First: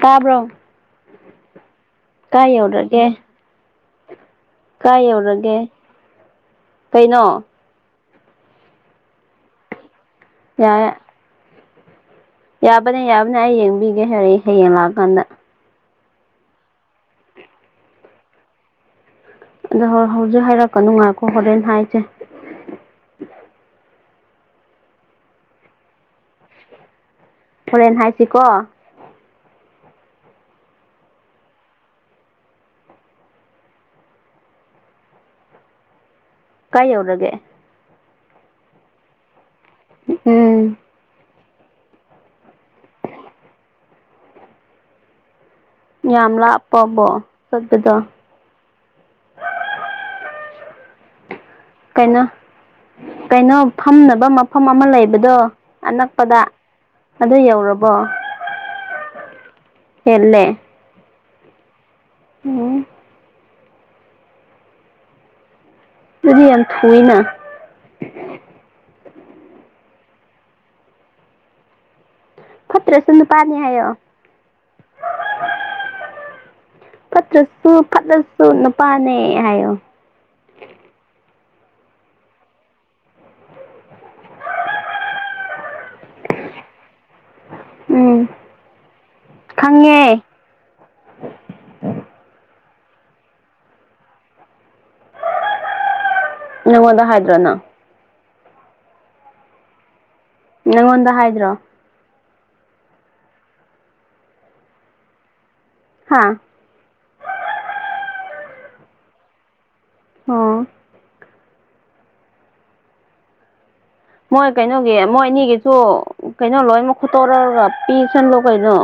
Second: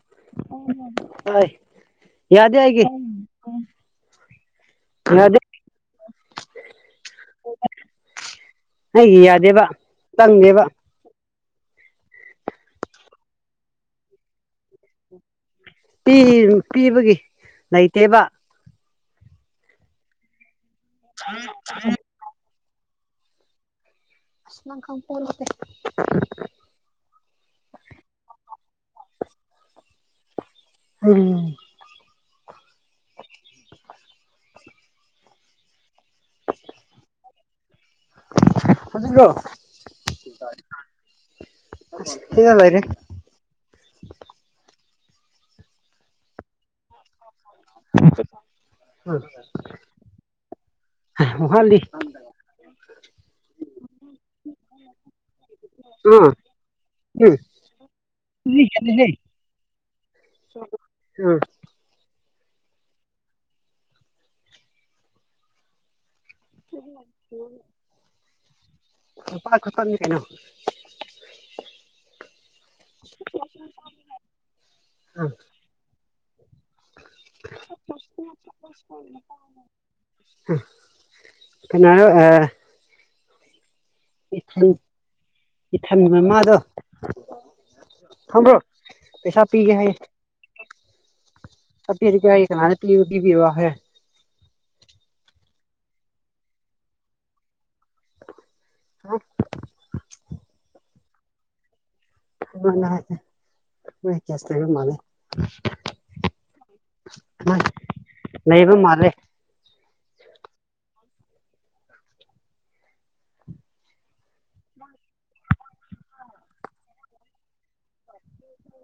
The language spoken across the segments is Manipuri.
ꯇꯥꯕ꯭ꯔꯣ ꯍꯣꯏ ꯀꯥꯏ ꯌꯥꯗꯦ ꯑꯩꯒꯤ ꯌꯧꯔꯒꯦ ꯀꯥꯏ ꯌꯥꯗꯦ ꯌꯧꯔꯒꯦ ꯀꯩꯅꯣ ꯑꯩꯒꯤ ꯌꯥꯗꯦꯕ ꯆꯪ ꯗꯦꯕ ꯌꯥꯕꯅꯦ ꯌꯥꯕꯅꯦ ꯑꯩ ꯍꯥ ꯌꯦꯟ ꯌꯦꯡꯕꯤꯒꯦ ꯍꯥꯏꯔꯛꯏ ꯍꯌꯦꯡ ꯂꯥꯛꯑꯀꯥꯟꯗ ꯄꯤꯕꯒꯤ ꯂꯩꯇꯦꯕ ꯑꯗꯣ ꯍ ꯍꯧꯖꯤꯛ ꯍꯥꯏꯔꯛꯀ ꯉꯥꯏꯈꯣꯀꯣ ꯍꯣꯔꯦꯟ ꯍꯥꯏꯁꯦ ꯑꯁ ꯅꯪ ꯈꯡ ꯄꯣꯠꯇꯦ ꯍꯣꯔꯦꯟ ꯍꯥꯏꯁꯤꯀꯣ ꯎꯝ [unintelligible] ꯀꯥꯏ ꯌꯧꯔꯒꯦ ꯍꯧꯖꯤꯛꯂꯣ ꯎꯝ ꯁꯤꯗꯥ ꯂꯩꯔꯦ ꯌꯥꯝ ꯂꯥꯞꯄꯕꯣ ꯆꯠꯄꯗꯣ ꯋꯥꯍꯜꯂꯤ ꯀꯩꯅꯣ ꯀꯩꯅꯣ ꯐꯝꯅꯕ ꯃꯐꯝ ꯑꯃ ꯂꯩꯕꯗꯣ ꯑꯥ ꯑꯅꯛꯄꯗ ꯑꯗꯨ ꯌꯧꯔꯕꯣ ꯎꯝ ꯍꯦꯜꯂꯦ ꯎꯝ ꯎꯝ ꯑꯗꯨꯗꯤ ꯌꯥꯝ ꯊꯨꯏꯅ ꯍꯥꯄꯥ ꯈꯇꯅꯤ ꯀꯩꯅꯣ ꯐꯠꯇꯔꯥꯁꯨ ꯅꯨꯄꯥꯅꯤ ꯍꯥꯏꯌꯣ ꯎꯝ ꯐꯠꯇ꯭ꯔꯁꯨ ꯐꯠꯇꯂꯁꯨ ꯅꯨꯄꯥꯅꯦ ꯍꯥꯏꯌꯣ ꯀꯥꯅꯔꯥ ꯑꯥ ꯏ ꯏꯊꯟ ꯃꯃꯥꯗꯣ ꯎꯝ ꯊꯪꯕ꯭ꯔꯣ ꯄꯩꯁꯥ ꯄꯤꯒꯦ ꯍꯥꯏꯌꯦ ꯈꯪꯉꯦ ꯑꯄꯤꯅꯤ [unintelligible] ꯄꯤꯕꯤꯔꯣ ꯍꯥꯏꯌꯦ ꯅꯉꯣꯟꯗ ꯍꯥꯏꯗ꯭ꯔꯥ ꯅꯪ [unintelligible] ꯅꯪꯉꯣꯟꯗ ꯍꯥꯏꯗ꯭ꯔꯣ ꯑꯩꯉꯣꯟꯗ ꯍꯥꯏ ꯃꯥꯏ ꯀ꯭ꯌꯥꯁꯇꯔ ꯃꯥꯂꯦ ꯍꯥꯥ ꯂꯩꯕ ꯃꯥꯜꯂꯦ ꯑꯣ ꯃꯣꯏ ꯀꯩꯅꯣꯒꯤ ꯃꯣꯏ ꯑꯅꯤꯒꯤꯁꯨ ꯀꯩꯅꯣ ꯂꯣꯏꯅꯃꯛ ꯐꯨꯠꯇꯣꯔꯣꯔꯥ ꯄꯤꯁꯟ ꯂꯣ ꯀꯩꯅꯣ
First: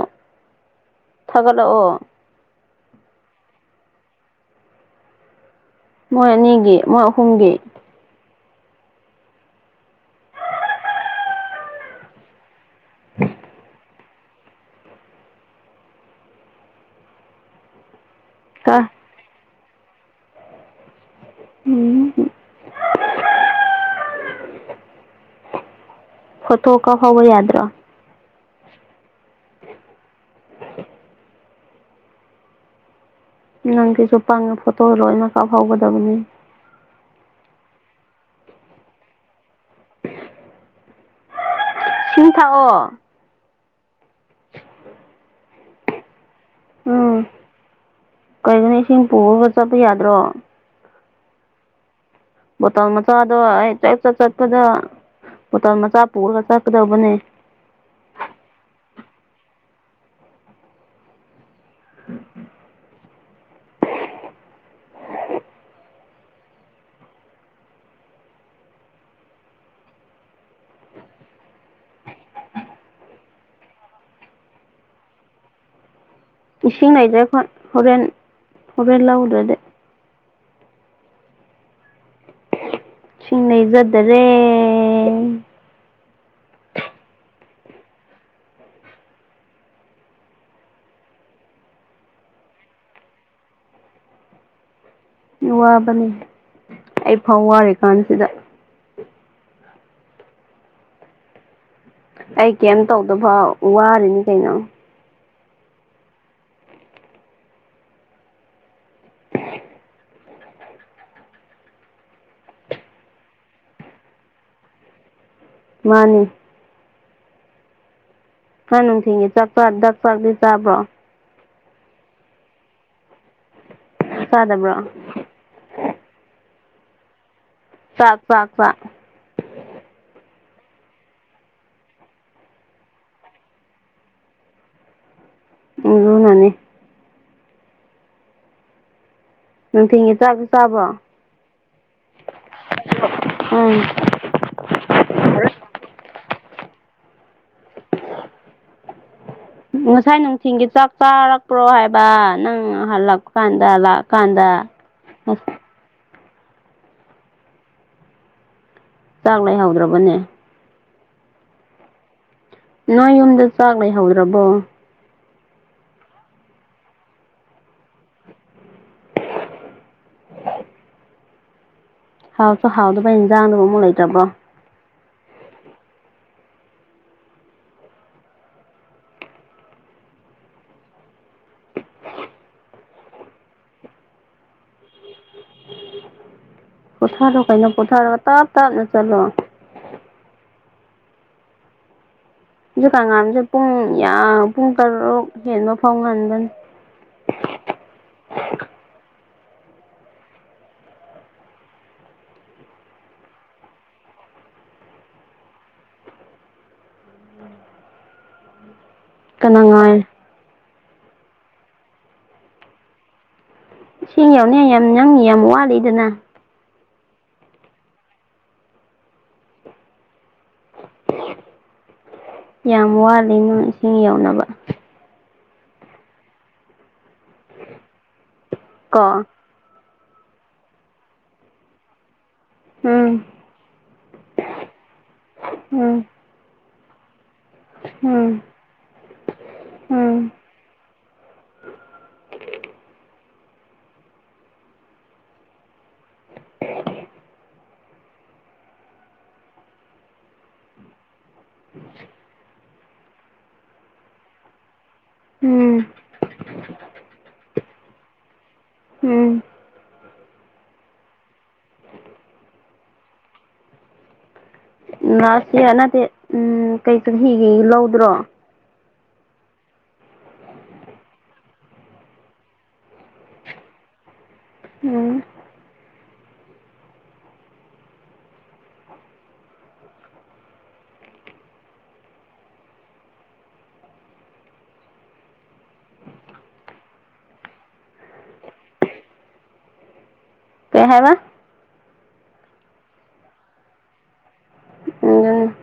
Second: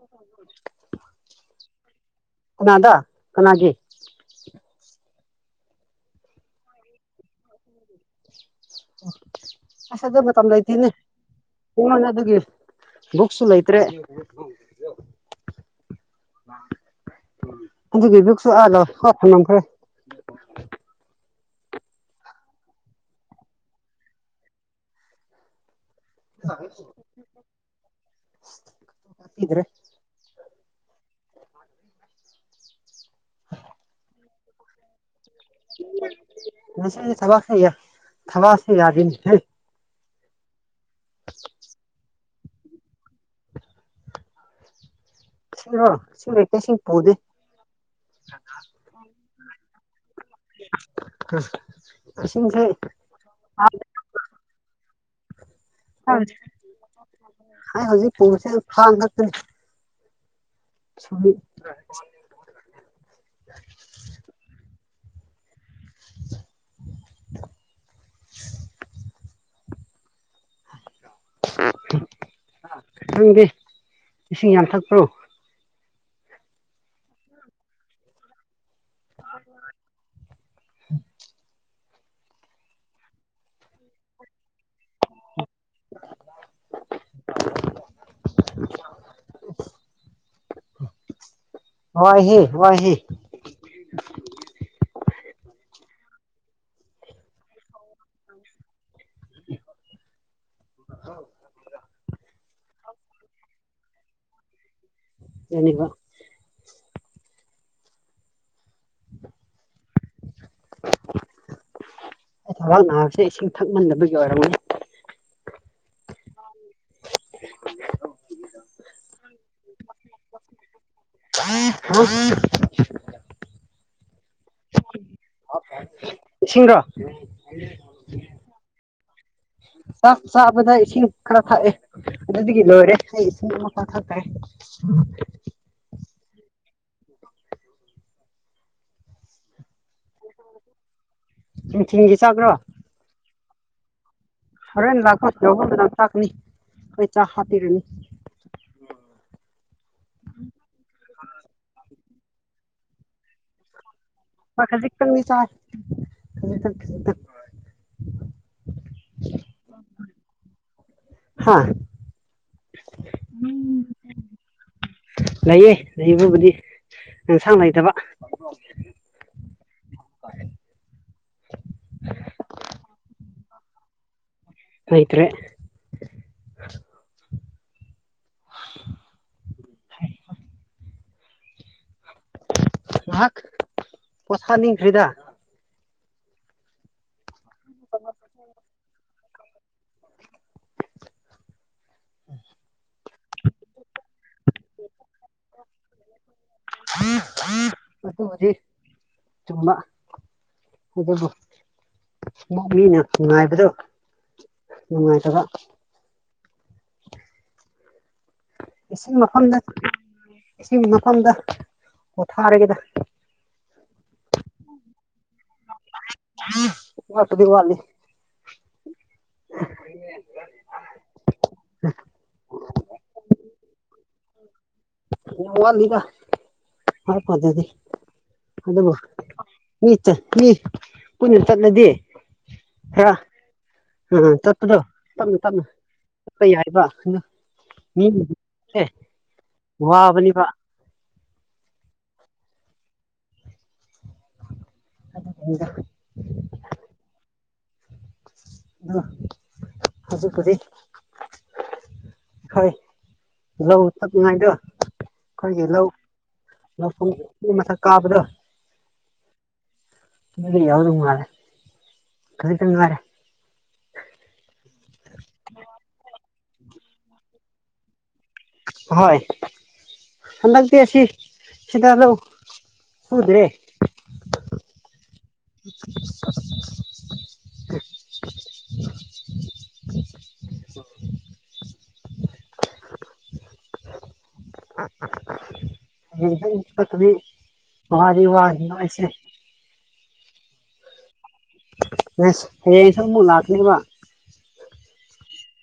ꯊꯥꯒꯠꯂꯛꯑꯣ ꯀꯅꯥꯗ ꯀꯅꯥꯒꯤ ꯃꯣꯏ ꯑꯅꯤꯒꯤ ꯃꯣꯏ ꯑꯍꯨꯝꯒꯤ ꯑꯁ ꯑꯗꯨ ꯃꯇꯝ ꯂꯩꯇꯔꯦꯅꯦ ꯏꯃꯥꯟꯅꯕꯒꯤ ꯕꯨꯛꯁꯨ ꯂꯩꯇ꯭ꯔꯦ [inaudible] ꯑꯗꯨꯒꯤ ꯕꯤꯁꯨ ꯀ [unintelligible] ꯅꯝꯈꯔꯦ ꯎꯝ ꯐꯣꯇꯣ ꯀꯞꯍꯧꯕ ꯌꯥꯗ꯭ꯔꯣ ꯀꯤꯗ꯭ꯔꯦ ꯅꯪ ꯁꯤꯁꯨ ꯄꯪꯉꯦ ꯐꯣꯇꯣ ꯂꯣꯏꯅ ꯀꯥꯞꯍꯧꯒꯗꯕꯅꯤ ꯉꯁꯥꯏꯅ ꯊꯕꯥꯛꯁꯦ ꯌꯥ ꯊꯕꯥꯛꯁꯦ ꯌꯥꯗꯦ ꯏꯁꯤꯡ ꯊꯥꯛꯑꯣ [unintelligible] ꯎꯝ ꯀꯩꯅꯣꯅꯦ ꯏꯁꯤꯡ ꯄꯨꯔꯒ ꯆꯠꯄ ꯌꯥꯗ꯭ꯔꯣ [unintelligible] ꯕꯣꯇꯜ ꯃꯆꯥꯗꯣ ꯑꯥ ꯑꯩ ꯆꯥꯛ ꯆꯠ ꯆꯠꯄꯗ ꯕꯣꯇꯜ ꯃꯆꯥ ꯄꯨꯔꯒ ꯆꯠꯀꯗꯧꯕꯅꯦ ꯑꯩ ꯍꯧꯖꯤꯛ ꯄꯣꯁꯦ ꯑꯗꯨ ꯊꯥꯡ ꯈꯛꯇꯅꯤ ꯁꯨꯝꯃꯤ ꯅꯪꯗꯤ ꯏꯁꯤꯡ ꯌꯥꯝ ꯊꯛꯄ꯭ꯔꯣ ꯏꯁꯤꯡ ꯂꯩꯗ꯭ꯔꯦ ꯍꯣꯔꯦꯟ ꯍꯣꯔꯦꯟ ꯂꯧꯗ꯭ꯔꯗꯤ [inaudible] ꯏꯁꯤꯡ ꯂꯩꯖꯗꯥꯔꯦ [unintelligible] ꯋꯥꯍꯤ ꯋꯥꯍꯤ ꯋꯥꯕꯅꯦ ꯑꯩ ꯐꯥꯎ ꯋꯥꯔꯤ ꯀꯥꯟꯁꯤꯗ [unintelligible] ꯑꯩ ꯀꯩꯝ ꯇꯧꯗꯕ ꯋꯥꯔꯤꯅꯤ ꯀꯩꯅꯣ [unintelligible] ꯑꯩ ꯊꯕꯥꯛ ꯅꯥꯕꯁꯦ ꯏꯁꯤꯡ ꯊꯛꯃꯟꯗꯕꯒꯤ ꯑꯣꯏꯔꯝꯒꯅꯤ ꯃꯟꯅꯤ [unintelligible] ꯅꯪ ꯅꯨꯡꯊꯤꯒꯤ ꯆꯠꯄ꯭ꯔꯥ ꯗꯛꯄꯗꯨ ꯆꯥꯕ꯭ꯔꯣ [unintelligible] ꯆꯥꯗꯕ꯭ꯔꯣ ꯏꯁꯤꯡꯔꯣ ꯆꯥꯛ ꯆꯥꯛ ꯆꯥꯛ ꯆꯥꯛ ꯆꯥꯕꯗ ꯏꯁꯤꯡ ꯈꯔ ꯊꯥꯛꯑꯦ ꯑꯗꯨꯗꯒꯤ ꯂꯣꯏꯔꯦ ꯑꯩ ꯏꯁꯤꯡ ꯑꯃꯇ ꯊꯛꯇ꯭ꯔꯦ [unintelligible] ꯎꯝ ꯅꯨꯡꯊꯤꯒꯤ ꯆꯥꯛ ꯆꯥꯕ꯭ꯔꯣ ꯅꯨꯡꯊꯤꯟꯒꯤ ꯆꯥꯛꯔ‌ꯣ ꯎꯝ ꯍꯣꯔꯦꯟ ꯂꯥꯛ [unintelligible] ꯇꯥꯛꯅꯤ ꯑꯩ ꯆꯥꯛ ꯍꯥꯞꯄꯤꯔꯥꯅꯨ ꯉꯥꯁꯥꯏ ꯅꯨꯡꯊꯤꯟꯒꯤ ꯆꯥꯛ ꯆꯥꯔꯛꯄ꯭ꯔꯣ ꯍꯥꯏꯕ ꯅꯪ ꯍꯜꯂꯛꯄ ꯀꯥꯟꯗ ꯂꯥꯛ ꯑꯥ ꯈꯥꯖꯤꯛꯇꯪꯗꯤ ꯆꯥꯢ ꯈꯤꯖꯤꯛꯇꯪ ꯈꯤꯖꯤꯛꯇꯪ ꯆꯥꯛ ꯂꯩꯍꯧꯗ꯭ꯔꯕꯅꯦ ꯍꯥꯥ ꯅꯣꯏ ꯌꯨꯝꯗ ꯆꯥꯛ ꯂꯩꯍꯧꯗ꯭ꯔꯥꯕꯣ ꯂꯩꯌꯦ ꯂꯩꯕꯕꯨꯗꯤ ꯑꯦꯟꯁꯥꯡ ꯂꯩꯇꯥꯕ ꯍꯥꯎꯁꯨ ꯍꯥꯎꯗꯕ ꯏꯟꯖꯥꯡꯗꯨꯕꯨ ꯑꯃꯨꯡ ꯂꯩꯇꯥꯕ꯭ꯔꯣ ꯂꯩꯇ꯭ꯔꯦ ꯉꯥꯍꯥꯛ ꯄꯣꯊꯥ ꯅꯤꯡꯈ꯭ꯔ‌ꯦꯗꯥ ꯄꯣꯊꯥꯔꯣ ꯀꯩꯅꯣ ꯄꯣꯊꯥꯔꯒ ꯇꯥꯞ ꯇꯥꯞꯅ ꯆꯠꯂꯣ ꯍꯧꯖꯤꯛꯀꯥꯟ ꯉꯥꯟꯕꯁ‌ꯦ ꯄꯨꯡ ꯌꯥꯝ ꯄꯨꯡ ꯇꯔꯨꯛ ꯍꯦꯟꯕ ꯐꯥꯎ ꯉꯟꯕꯅꯤ ꯑꯗꯨꯗꯤ ꯆꯨꯝꯕ ꯑꯗꯨꯕꯨ ꯃꯨꯛ ꯃꯤꯅ ꯉꯥꯏꯕꯗꯣ ꯅꯨꯡꯉꯥꯏꯇꯕ ꯏꯁꯤꯡ ꯃꯐꯝꯗ ꯀꯅꯥ ꯉꯥꯏ ꯏꯁꯤꯡ ꯃꯐꯝꯗ ꯄꯣꯊꯔꯥꯒꯦꯗ ꯏꯁꯤꯡ ꯌꯥꯎꯅꯤ ꯌꯥꯝ ꯅꯪ ꯌꯥꯝ ꯋꯥꯠꯂꯤꯗꯅ ꯋꯥꯠꯄꯗꯤ ꯋꯥꯠꯂꯤ ꯌꯥꯝ ꯋꯥꯠꯂꯤ ꯅꯣ‌‌ꯢ ꯃꯤ ꯌꯧꯅꯕ ꯋꯥꯝ ꯋꯥꯠꯂꯤꯗ [unintelligible] ꯑꯗꯨꯕꯨ ꯀꯣ ꯃꯤ ꯆꯠ ꯃꯤ ꯄꯨꯟꯅ ꯆꯠꯂꯗꯤ ꯈꯔꯥ ꯎꯝ ꯎꯝ ꯆꯠꯄꯗꯣ ꯇꯞꯅ ꯇꯞꯅ ꯎꯝ ꯆꯠꯄ ꯌꯥꯏꯑꯕ ꯑꯗꯣ ꯎꯝ [unintelligible] ꯎꯝ ꯋꯥꯕꯅꯤꯕ ꯑꯗꯨꯒꯤꯅꯤꯗ [unintelligible] ꯑꯗ‌ꯣ ꯍꯧꯖꯤꯛꯄꯨꯗꯤ [unintelligible] ꯍꯣꯏ ꯂꯧ ꯊꯛꯅꯤꯉꯥꯏꯗꯣ ꯑꯩꯈꯣꯏꯒꯤ ꯎꯝ ꯂꯧ ꯂꯧꯐꯝ ꯎ ꯃꯊꯛ ꯀꯥꯕꯗꯣ ꯎꯝ ꯑꯗꯨꯗꯤ ꯌꯥꯗꯧ ꯃꯥꯂꯦ ꯈꯖꯤꯛꯇꯪ ꯉꯥꯏꯔ‌ꯦ ꯅꯥꯁꯅꯤꯌꯥ ꯅꯠꯇꯦ ꯎꯝ ꯀꯩ ꯆꯍꯤꯒꯤ ꯂꯧꯗ꯭ꯔꯣ ꯍꯣꯏ ꯍꯟꯗꯛꯇꯗꯤ ꯑꯁꯤ ꯁꯤꯗ ꯂꯧ ꯁꯨꯗ꯭ꯔꯦ ꯎꯝ [unintelligible] ꯋꯥꯗꯤ ꯋꯥꯅꯤ ꯑꯩꯁꯦ ꯀꯩ ꯍꯥꯏꯕ ꯑꯦꯁ ꯍꯌꯦꯡ ꯏꯁꯪꯕꯨ ꯂꯥꯛꯇꯨꯏꯕ ꯎꯝ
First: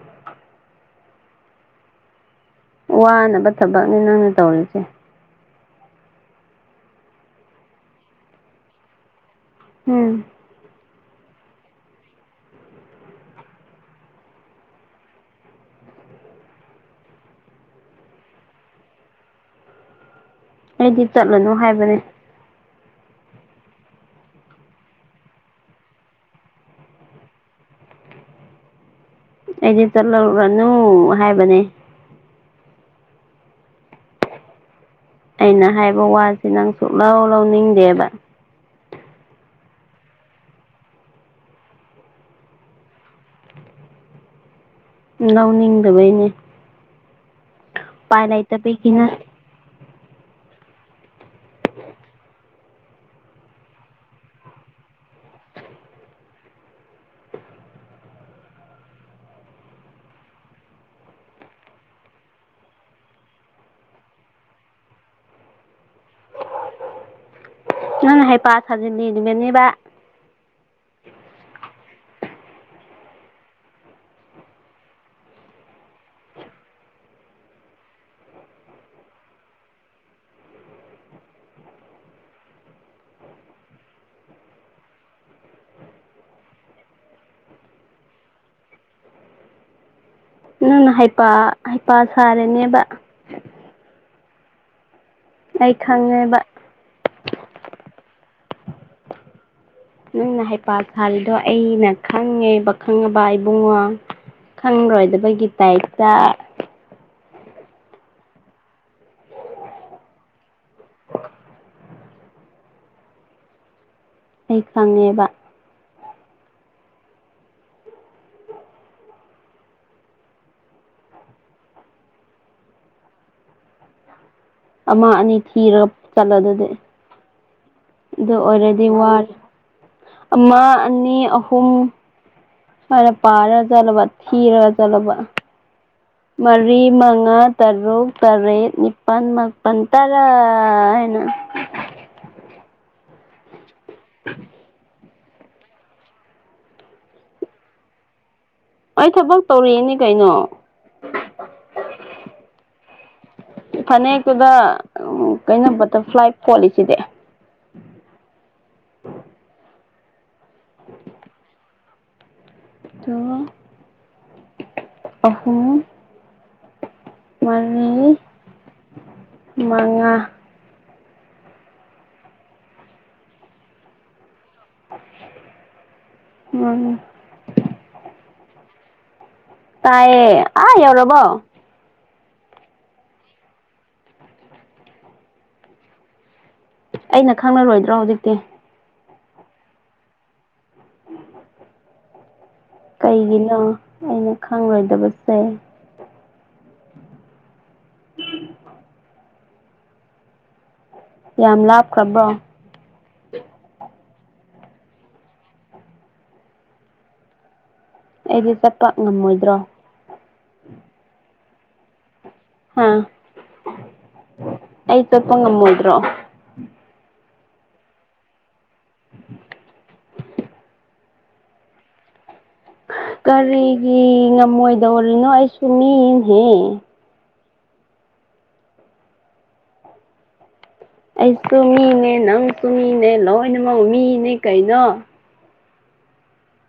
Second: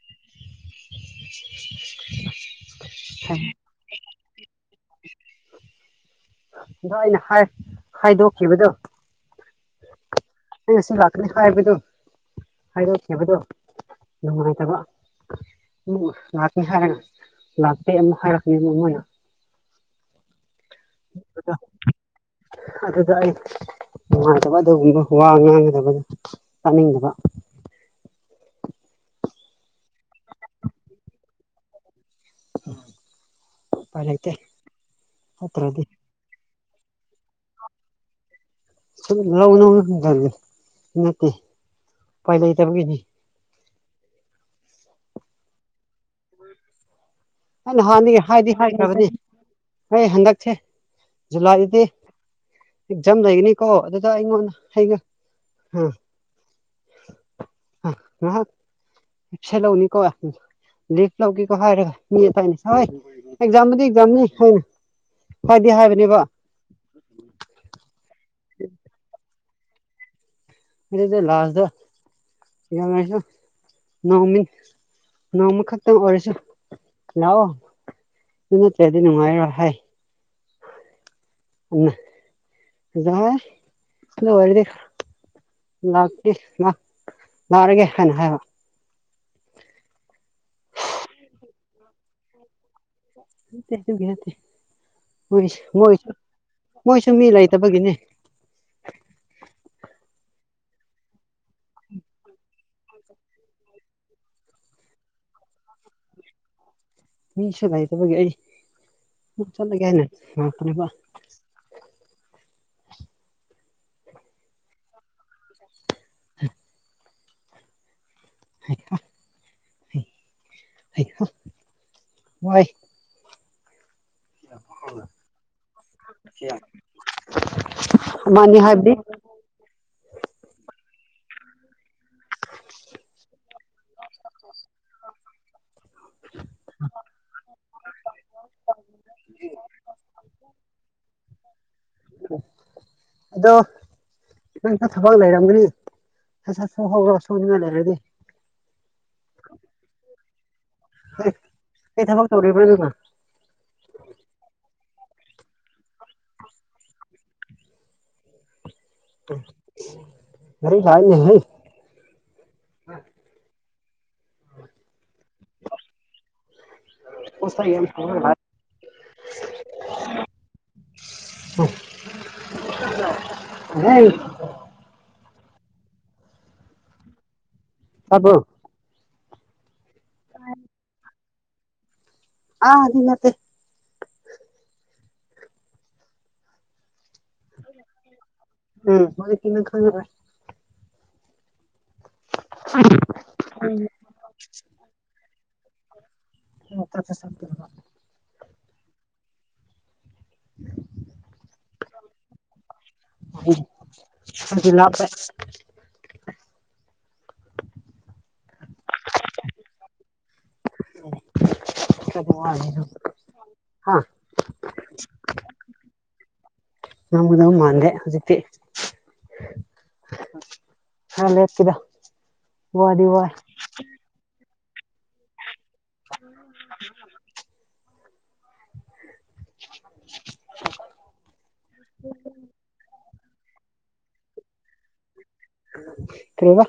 [inaudible] ꯋꯥꯅꯕ ꯊꯕꯛꯅꯤ ꯅꯪꯅ ꯇꯧꯔꯤꯁꯦ ꯑꯗꯣ ꯑꯩꯅ ꯍꯥꯏ-ꯍꯥꯏꯗꯣꯛꯈꯤꯕꯗꯣ ꯎꯝ ꯑꯩꯅꯁꯨ ꯂꯥꯛꯀꯅꯤ ꯍꯥꯏꯕꯗꯣ ꯍꯥꯏꯗꯣꯛꯈꯤꯕꯗꯣ ꯅꯨꯡꯉꯥꯏꯇꯕ ꯎꯝ ꯉꯥꯛꯀꯦ ꯍꯥꯏꯔꯥꯒ ꯂꯥꯛꯇꯦ ꯌꯥꯝꯅ ꯍꯥꯏꯔꯛꯀꯥꯅꯤ ꯃꯣꯏꯅ ꯑꯩꯗꯤ ꯆꯠꯂꯅꯨ ꯍꯥꯏꯕꯅꯦ ꯑꯗꯨꯗ ꯑꯩ ꯅꯨꯡꯉꯥꯏꯇꯕ ꯑꯗꯨꯒꯨꯝꯕ ꯋꯥ ꯉꯥꯡꯒꯗꯕꯅꯤ ꯇꯥꯅꯤꯡꯗꯕ ꯑꯩꯗꯤ ꯆꯠꯂꯨꯔꯥꯅꯨ ꯍꯥꯏꯕꯅꯦ ꯎꯄꯥꯏ ꯂꯩꯇꯦ ꯑꯩꯅ ꯅꯠꯇ꯭ꯔꯗꯤ ꯍꯥꯏꯕ ꯋꯥꯖꯦ ꯅꯪ ꯁꯨꯛꯂꯧ ꯂꯧꯅꯤꯡꯗꯦꯕ ꯁꯨꯛꯂꯧ ꯂꯧꯅꯤꯡ ꯅꯠꯇꯦ ꯎꯄꯥꯏ ꯂꯩꯇꯥꯕꯒꯤꯅꯤ ꯂꯧꯅꯤꯡꯗꯕꯩꯅꯤ ꯑꯩ ꯅꯍꯥꯟꯅꯗꯒꯤ ꯍꯥꯏꯗꯤ ꯂꯩꯇꯕꯒꯤ ꯍꯥꯏꯈ꯭ꯔꯥꯕꯅꯤ ꯅꯠ ꯑꯩ ꯍꯟꯗꯛꯁꯦ ꯖꯨꯂꯥꯏꯗꯤ ꯑꯦꯛꯖꯝ ꯂꯩꯒꯅꯤꯀꯣ ꯑꯗꯨꯗ ꯑꯩꯉꯣꯟꯗ ꯑꯩꯒ ꯍꯥ ꯍꯥ ꯉꯥꯍꯥꯛ ꯁꯦ ꯂꯧꯅꯤꯀꯣ ꯂꯤꯞ ꯂꯧꯒꯦꯀꯣ ꯍꯥꯏꯔꯥꯒ ꯃꯤꯌꯦꯠ ꯍꯥꯏꯅꯤ ꯁꯥꯍꯣꯏ ꯑꯦꯛꯖꯥꯝꯗꯨꯗꯤ-ꯑꯦꯛꯖꯥꯝꯅꯤ ꯍꯥꯏꯅ ꯍꯥꯏꯗꯤ ꯍꯥꯏꯕꯅꯦꯕ ꯅꯪꯅ ꯍꯩ ꯄꯥ ꯁꯥꯖꯤꯟ ꯂꯤ ꯗꯨꯅꯦꯕ ꯑꯗꯨꯗ ꯂꯥ꯭ꯖꯗ ꯌꯥꯃꯩꯁꯨ ꯅꯥꯎꯃꯤ ꯅꯣꯡꯃ ꯈꯛꯇꯪ ꯑꯣꯏꯔꯁꯨ ꯂꯥꯛꯑꯣ ꯑꯗꯨ ꯅꯠꯇ꯭ꯔꯥꯗꯤ ꯅꯨꯡꯉꯥꯏꯔꯣꯏ ꯍꯥꯏ ꯑꯗꯨꯅ ꯖꯥꯏ ꯂꯣꯏꯔꯥꯗꯤ ꯂꯥꯛꯇꯤ ꯉꯥꯛ ꯂꯥꯔꯒꯦ ꯍꯥꯏꯅ ꯍꯥꯏꯕ ꯅꯪꯅ ꯍꯩꯄꯥ-ꯍꯩꯄꯥ ꯁꯥꯔꯦꯅꯦꯕ ꯅꯠꯇꯦ ꯑꯗꯨ ꯅꯠꯇꯦ ꯑꯩ ꯈꯪꯉꯦꯕ ꯃꯣꯏꯁꯨ-ꯃꯣꯏꯁꯨ-ꯃꯣꯏꯁꯨ ꯃꯤ ꯂꯩꯇꯕꯒꯤꯅꯦ [inaudible] ꯅꯪꯅ ꯍꯩꯄꯥ ꯁꯥꯥꯜꯂꯤꯗꯣ ꯑꯩꯅ ꯈꯪꯉꯦꯕ ꯈꯪꯉꯥꯕ ꯏꯕꯨꯡꯉꯣ ꯈꯪꯔꯣꯏꯗꯕꯒꯤ ꯇꯥꯏꯞꯇ ꯃꯤꯁꯨ ꯂꯩꯇꯕꯒꯤ ꯑꯩ ꯆꯠꯂꯒꯦ ꯍꯥꯏꯅ ꯂꯥꯛꯄꯅꯦꯕ ꯑꯩ ꯈꯪꯉꯦꯕ ꯍ [inaudible] ꯋꯥꯏ ꯑꯃ ꯑꯅꯤ ꯊꯤꯔꯥꯒ ꯆꯠꯂꯣ ꯗꯨꯗꯤ ꯑꯗꯨ ꯑꯃꯅꯤ ꯑꯣꯏꯔꯗꯤ ꯍꯥꯏꯕꯗꯤ ꯋꯥꯔ ꯑꯃ ꯑꯅꯤ ꯑꯍꯨꯝ ꯍꯥꯏꯅ ꯄꯥꯔꯒ ꯆꯠꯂꯣꯕ ꯊꯤꯔꯥꯒ ꯆꯠꯂꯣꯕ ꯃꯔꯤ ꯃꯉꯥ ꯇꯔꯨꯛ ꯇꯔꯦꯠ ꯅꯤꯄꯥꯜ ꯃꯥꯄꯟ ꯇꯔꯥ ꯍꯥꯏꯅ ꯑꯗꯣ ꯎꯝ [inaudible] ꯅꯪ ꯊꯕꯛ ꯂꯩꯔꯝꯒꯅꯤ ꯁꯠ-ꯁꯠ ꯁꯨꯍꯧꯔꯣ ꯁꯣꯛꯅꯤꯡꯉꯥꯏ ꯂꯩꯔꯥꯗꯤ ꯑꯩ ꯊꯕꯛ ꯇꯧꯔꯤꯅꯤ ꯀꯩꯅꯣ ꯍꯦ ꯀꯩ ꯊꯕꯛ ꯇꯧꯔꯤꯕ꯭ꯔꯣ ꯅꯪꯅ ꯐꯅꯦꯛꯇꯨꯗ ꯎꯝ ꯀꯩꯅꯣ ꯕꯥꯇ꯭ꯔꯐ꯭ꯂꯥꯏ ꯐꯣꯂꯤꯁꯤꯗꯤ ꯉꯔꯤ ꯂꯥꯏ ꯅꯦꯍꯦ ꯑꯣ ꯑꯍꯨꯝ ꯄꯁ ꯃꯔꯤ ꯃꯉꯥ [unintelligible] [unintelligible] [inaudible] [inaudible] ꯎꯝ [unintelligible] ꯇꯥꯕꯣ ꯇꯥꯏꯌꯦ ꯑꯥ ꯌꯧꯔꯕꯣ ꯑ ꯗꯤ ꯅꯠꯇꯦ ꯑꯩꯅ ꯈꯪꯂꯔꯣꯏꯗ꯭ꯔꯣ ꯍꯧꯖꯤꯛꯇꯤ ꯎꯝ ꯍꯧꯖꯤꯛꯇꯤ ꯅꯪ ꯈꯪꯉꯔꯣꯏ ꯀꯩꯒꯤꯅꯣ ꯑꯩꯅ ꯈꯪꯂꯣꯏꯗꯕꯁꯦ [unintelligible] [inaudible] [inaudible] ꯎ [inaudible] ꯌꯥꯝ ꯂꯥꯞꯈ꯭ꯔꯕ꯭ꯔꯣ ꯈꯔꯗꯤ ꯂꯥꯞꯄꯦ ꯑꯩꯗꯤ ꯆꯠꯄ ꯉꯝꯃꯣꯏꯗ꯭ꯔꯣ ꯆꯠꯄ ꯍꯥ ꯋꯥꯅꯤꯗꯍꯥ ꯑꯩ ꯆꯠꯄ ꯉꯝꯃꯣꯏꯗ꯭ꯔꯣ ꯉꯝꯒꯗꯧ ꯃꯥꯟꯗꯦ ꯍꯧꯖꯤꯛꯇꯤ ꯍꯥ ꯂꯦꯠꯒꯦꯗ ꯀꯔꯤꯒꯤ ꯉꯝꯃꯣꯏꯗꯧꯔꯤꯅꯣ ꯑꯩꯁꯨ ꯃꯤꯅꯤꯅꯦꯍꯦ [inaudible] ꯑꯩꯁꯨ ꯃꯤꯅꯦ ꯅꯪꯁꯨ ꯃꯤꯅꯦ ꯂꯣꯏꯅꯃꯛ ꯃꯤꯅꯦ ꯀꯩꯅꯣ ꯀꯩꯑꯕ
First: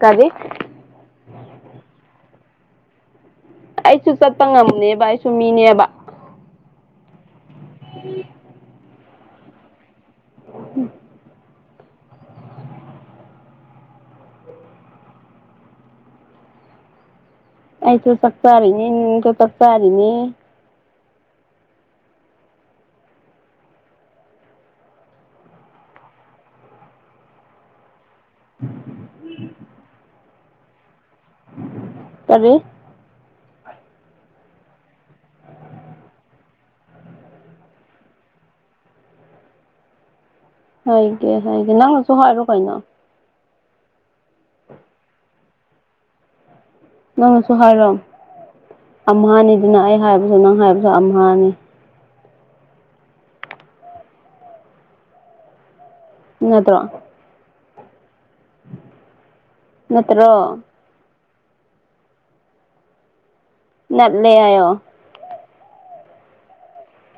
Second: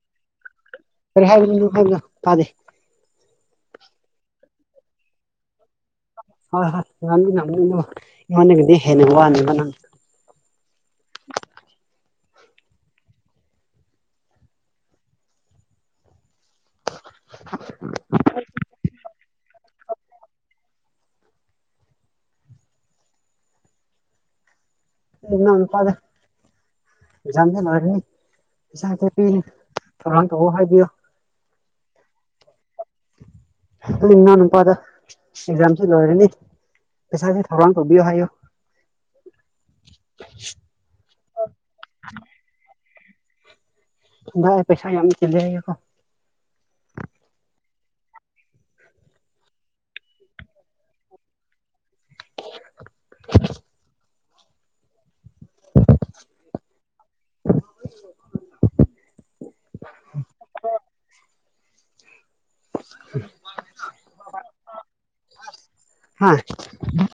ꯀꯔꯤ ꯀꯔꯤ ꯍꯥꯏꯕꯅꯣ [unintelligible] ꯇꯥꯗꯦ ꯑꯩꯁꯨ ꯆꯠꯄ ꯉꯝꯅꯦꯕ ꯑꯩꯁꯨ ꯃꯤꯅꯦꯕ ꯍꯣꯏ ꯍꯣꯏ ꯉꯝꯅꯤ ꯉꯝꯅꯤ [inaudible] ꯃꯅꯒꯗꯤ ꯍꯦꯅ ꯋꯥꯅꯤꯕ ꯅ ꯎꯝ [inaudible] ꯑꯥꯏꯁꯨ ꯆꯛꯆꯥꯥꯔꯤꯅꯤ ꯅꯪꯁꯨ ꯆꯛꯆꯥꯔꯤꯅꯤ ꯏꯅꯥꯎ ꯅꯨꯄꯗ [unintelligible] [unintelligible] ꯊꯧꯔꯥꯡ ꯇꯧꯋꯣ ꯍꯥꯏꯕꯤꯌꯣ ꯀꯔꯤ ꯅꯣꯏ ꯏꯅꯥꯎ ꯅꯨꯄꯥꯗ ꯑꯦꯛꯖꯥꯝꯁꯨ ꯂꯣꯏꯔꯅꯤ ꯄꯩꯁꯥꯒꯤ ꯊꯧꯔꯥꯡ ꯇꯧꯕꯤꯌꯣ ꯍꯥꯏꯌꯣ ꯍꯥꯏꯒꯦ ꯍꯥꯏꯒꯦ ꯅꯪꯅꯁꯨ ꯍꯥꯏꯔꯨ ꯀꯩꯅꯣ ꯏꯕꯥ ꯄꯩꯁꯥ ꯌꯥꯝ ꯆꯤꯜꯂꯦ ꯍꯥꯏꯌꯨꯀꯣ ꯅꯪꯅꯁꯨ ꯍꯥꯏꯔꯣ ꯑꯝꯍꯅꯤꯗꯅ ꯑꯩ ꯍꯥꯏꯕꯁꯨ ꯅꯪ ꯍꯥꯏꯕꯁꯨ ꯑꯝꯍꯥꯅꯤ ꯅꯠꯇ꯭ꯔꯣ ꯅꯠꯇ꯭ꯔꯣ ꯎ [unintelligible] [inaudible] ꯅꯠꯂꯦ ꯍꯥꯏꯌꯣ ꯍꯥ